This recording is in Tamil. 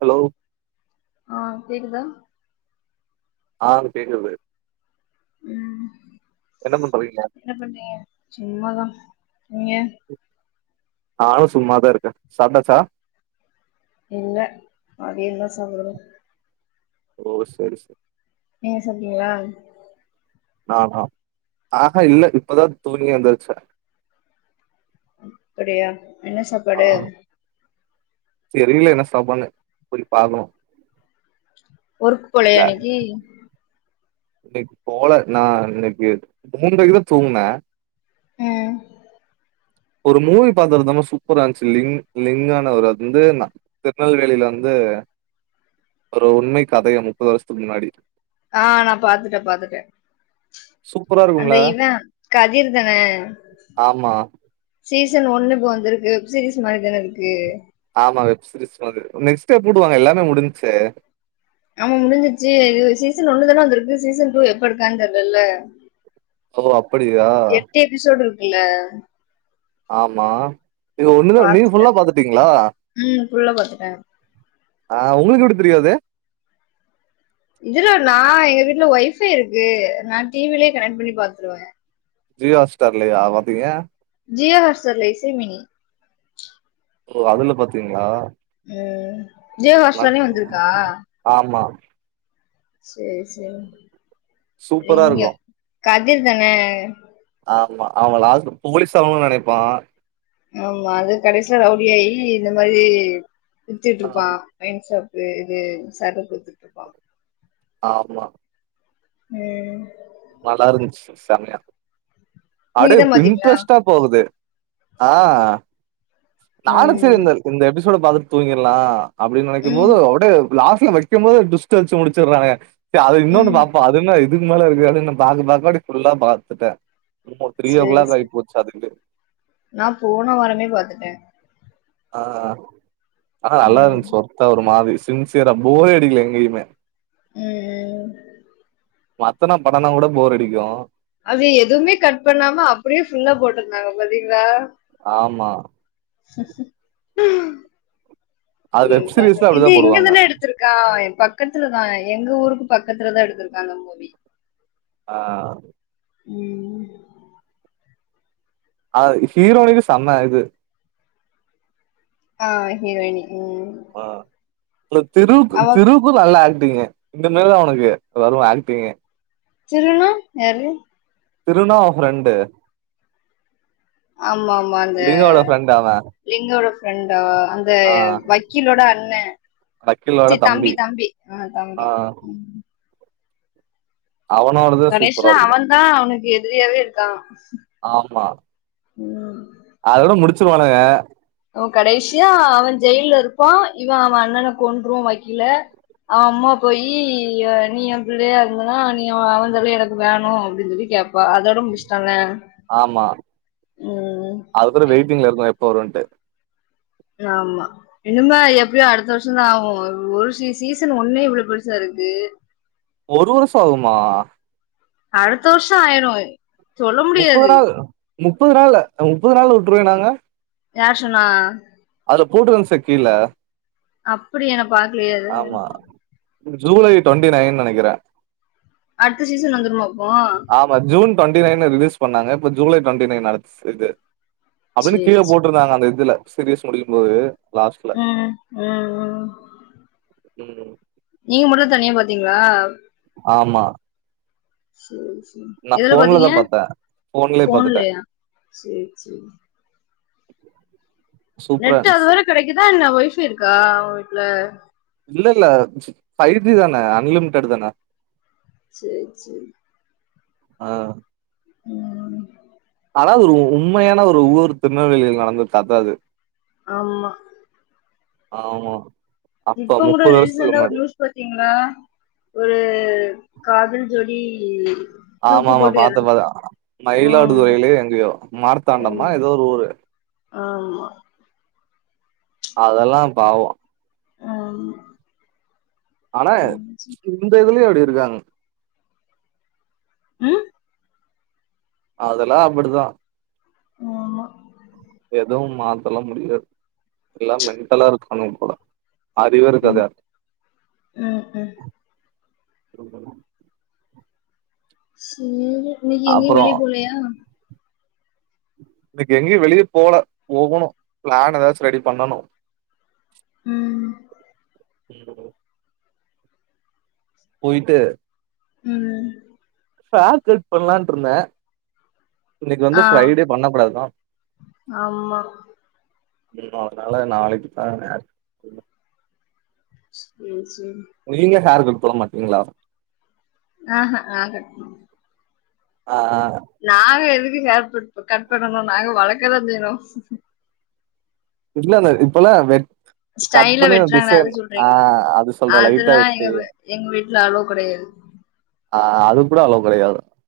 ஹலோ ஆ கேக்குதா ஆம் கேக்குது ம் என்ன பண்றீங்க என்ன பண்றீங்க சும்மாதா நீங்க நானு சும்மாதா இருக்க சாப்ட்டாச்சா இல்ல மதியந்தா சாப்டணு ஓ செரி செ நீங்க சாப்டிங்ளா நானா ஆஹா இல்ல இப்பதா தூங்கி எந்திர்ச்சே அப்பிடியா என்ன சாப்பாடு தெரில என்ன சாப்பாட்னு போய் பாக்குனு ஒர்க் போலயா இன்னிக்கி இன்னைக் போல நா இன்னைக்கி மூன்றைக்கு தா தூங்ன ம் ஒரு மூவி பாத்தறந்தமா சூப்பரான்ச்சு லிங் லிங்கானு வரு அது வந்து நா திருநெல்வேலில வந்து ஒரு உண்மை கதைய முப்பது வர்ஷத்துக் முன்னாடி ஆ நா பாத்துட்ட பாத்துட்டே சூப்பரா அந்த இருக்கும்ல இவ கதிர் தானே ஆமா சீசன் ஒன்னு இப்போ வந்திருக்கு வெப்சீரிஸ் மாரிதான இருக்கு ஆமா வெப்சீரிஸ் மாரி நெக்ஸ்ட் டே புடுவாங்க எல்லாமே முடிஞ்சே ஆமா முடிஞ்சுச்சு இது சீசன் ஒன்னு தான வந்திருக்கு சீசன் டூ எப்ப எடுக்கான் தெர்லல்ல ஓ அப்படியா எட்டு எபிசோடு இருக்குல்ல ஆமா இது ஒன்னுத நீங்க பாத்துட்டே ஃபுல்லா பாத்துடீங்ளா ம் ஃபுல்ல பாத்துட்டே ஆ உங்ளுக்கு எப்டி தெரியு அது இதுல நா எங்க வீட்ல வைஃபை இருக்கு நா டி வி லே கனெட் பண்ணி பாத்துருவே ஜியோ ஹாட் ஸ்டார்லயா பாப்பீங்க ஜியோ ஹாட்ஸ்டார் இல்ல இசைமேனி ஓ அதுல பாத்தீங்ளா ம் ஜியோ ஹாட் ஸ்டார்லயு வந்திருக்கா ஆமா சேரி சேரி சூப்பரா லிங்க இருக்கு கதிர் தான ஆமா அவ லாஸ்ட்ல போலீஸ் ஆவுனுன் நெனைப்பா ஆமா அது கடைசில ரவுடியாயி இந்த மாரி சுத்திட்ருப்பா ஒயின் சாப்பு இது சரக் குத்துட்ருப்பா ஆமா ம் நல்லாருன்ச்சு செமயா நீங்க அடேவ் தான் பாத்தீங்களா இன்ட்ரெஸ்டா போகுது ஆ நானு செரி ம் இந்த இந்த எபிசோடு பாத்துட் தூங்கிர்லா அப்டின் நெனைக்கும் ம் போது அப்டே லாஸ்ட்ல வைக்கம் போது ஒரு டுவிஸ்ட் வச்சு முடிச்சர்ரானுக கே அத இன்னொன்னு ம் பாப்போ இது இன்னா இதுக் மேல இருக்கு அது என்ன பாக்க பாக்க அப்டி ஃபுல்லா பாத்துட்டே இப்போ த்ரீ ஓ கிளாக் ஆய் போச் சதுங்கு நா போன வாரமே பாத்துட்டே ஆ ஆனா நல்லா ம் இருந்துச்சு சொத்தா ஒரு மாரி சின்சியரா போரே அடிக்கல எங்கயுமே ம் ம் மத்தனா படனா கூட போர் அடிக்கு அது எதுமே கட் பண்ணாம அப்டியே ஃபுல்லா போட்ருந்தாங்க பாத்தீங்களா ஆமா அது இது வெப் தாங்க சீரிஸ்ல அப்டிதா இல்ல இங்க போடுவாங்க தானே எடுத்துருக் கா எ பக்கத்துலதா எங்க ஊருக்கு பக்கத்துலதா எடுத்துருக்காங்க மூவி ஆ ம் ஆ ஹீரோயினுக்கு சம்ம இது கா ஹீரோயிணி ம் ஆ இல்ல திருவுக்கு அவ திரு கு நல்ல ஆக்டிங்கு இந்த மாதிரி தா அவனுக்கு வரு ஆக்டிங்கு திருனா யாரு திருனா உ ஃப்ரெண்டு ஆமா ஆமா அந்த திருவோட ஃப்ரெண்ட் அவ லிங்கோட ஃப்ரெண்ட்டு அந்த ஆ வக்கீலோட அண்ண சரி தம்பி தம்பி ஆ தம்பி ம் அவனோடது கடைசில சூப்பரா அவ இருக்கு தா அவனுக்கு எதிரியாவே இருக்கா ஆமா ம் அதோட முடிச்சுருவானுங்க அவ கடைசியா அவ ஜெயில்ல இருப்பா இவ அவ அண்ணன கொன்றுவா வக்கீல அவ அம்மா போயி எ நீ புள்ளேயா இருந்தனா நீயோ அவன் தல எனக்கு வேணு அப்டின்னு சொல்லி கேப் பா அதோடு முடிச்சிட்டாங்கள ஆமா அதுக்கப்ற வெயிட்டிங்ல இருக்கு எப்போ வருந்ட்டு ஆமா இனிமே எப்டியோ அடுத்த வருஷ தா ஆகு ஒரு சீசன் ஒன்னே இவ்வளோ பெருசா இருக்கு ஒரு வருஷ ஆகுமா அடுத்த வருஷொ ஆயிடு முப்பது நாள் முப்பது நாள் முப்பது நாள் விட்ருவே நாங்க யார் சொன்னா அதுல போட்டுறுன்ச்ச கீழ அப்டியா நா என பாக்லையே அது ஆமா ஜூலை டுவெண்ட்டி நைன் நெனைக்கிறே அடுத்த சீசன் வந்துடுமா அப்போ ஆமா ஜூன் டுவெண்டிை நைன்னு ரிலீஸ் பண்ணாங்க இப்ப ஜூலை டுவெண்டி நைன் இது அப்டின்னு சேரி கீழே சேரி போட்ருந்தாங்க அந்த இதுல சீரிஸ் முடியும்போது லாஸ்ட்ல ம் ம் ம் ம் நீங்க மட்டு தனியா பாத்தீங்களா ஆமா சேரி செரி நா எதுல பாத்தீங்க ஃபோன்லதா பாத்தே ஃபோன்லயே பாத்துட்டே ஃபோன்லையா சேரி செரி [inaudible] நெட்டு் இருந்துச்சு அதுவர கெடைக்குதா என்ன வைஃபை இருக்கா உ வீட்ல இல்ல இல்ல ஃபைவ் ஜி தானே அன்லிமிடட் தான சேரி சேரி ஆ ம் ஆனா அது ஒரு உண்மையான ஒரு ஊரு திருநெவேலில நடந்திருக்கு அதா இது ஆமா ஆமா அப்ப முப்பது வருசத்துக்கு முன்னாடி போயிர்க்கீங்ளா ஒரு காதல் ஜோடி தூக்கு ஆமாம்மா போட்டு பாத்தே எறந் பாத்தே ம் மயிலாடுதுறையிலே எங்கயோ மார்த்தாண்டம்மா எறந் எதோ ஒரு ஊரு ஆமா அதெல்லா பாவ ஆமா ஆனா ம் இந்த இதுலயு அப்டி இருக்காங்க ம் அதெல்லா அப்டிதா ஆமா எதுவு மாத்தலா முடியாது எல்லா மென்டலா இருக்கானுங்க போல அறிவே இருக்காது ம் யார் ம் ம் சேரி இன்னைக்கு எங்கயு அப்றோ வெளிய போலையா இன்னைக்கு எங்கயு வெளிய போல போகணு பிளான் எதாச்சு ரெடி பண்ணணு ம் தேடுது போய்ட்டு ம் ஃபேர் கட் பண்லான்ட்ருந்த இன்னைக்கு வந்து ஆ ஃப்ரை டே பண்ணக்கூடாதா ஆமா ம் அதனால நாளைக்கு தா ஹேர் சேரி சேரிங் நீங்க ஹேர் கட் பண்ண மாட்டீங்ளா ஆ ஹ நா கட் பண்ண ஆ ஆ நாங்க எதுக்கு ஹேர்கட் இப்ப கட் பண்ணணு நாங்க வளக்கதா செய்றோ இல்ல இந்த இப்பலா வெட் கட் ஸ்டைல பண்ணி அந்த வெட்டுறாங்களே டிசைன் அது ஆ சொல்றீங்களா அது சொல்றே லைட்டா அதெல்லாம் எங்க வெட்டி வீ- எங்க வீட்ல அலோ கெடையாது ஆ அதுக் கூட அலோ கெடையாதா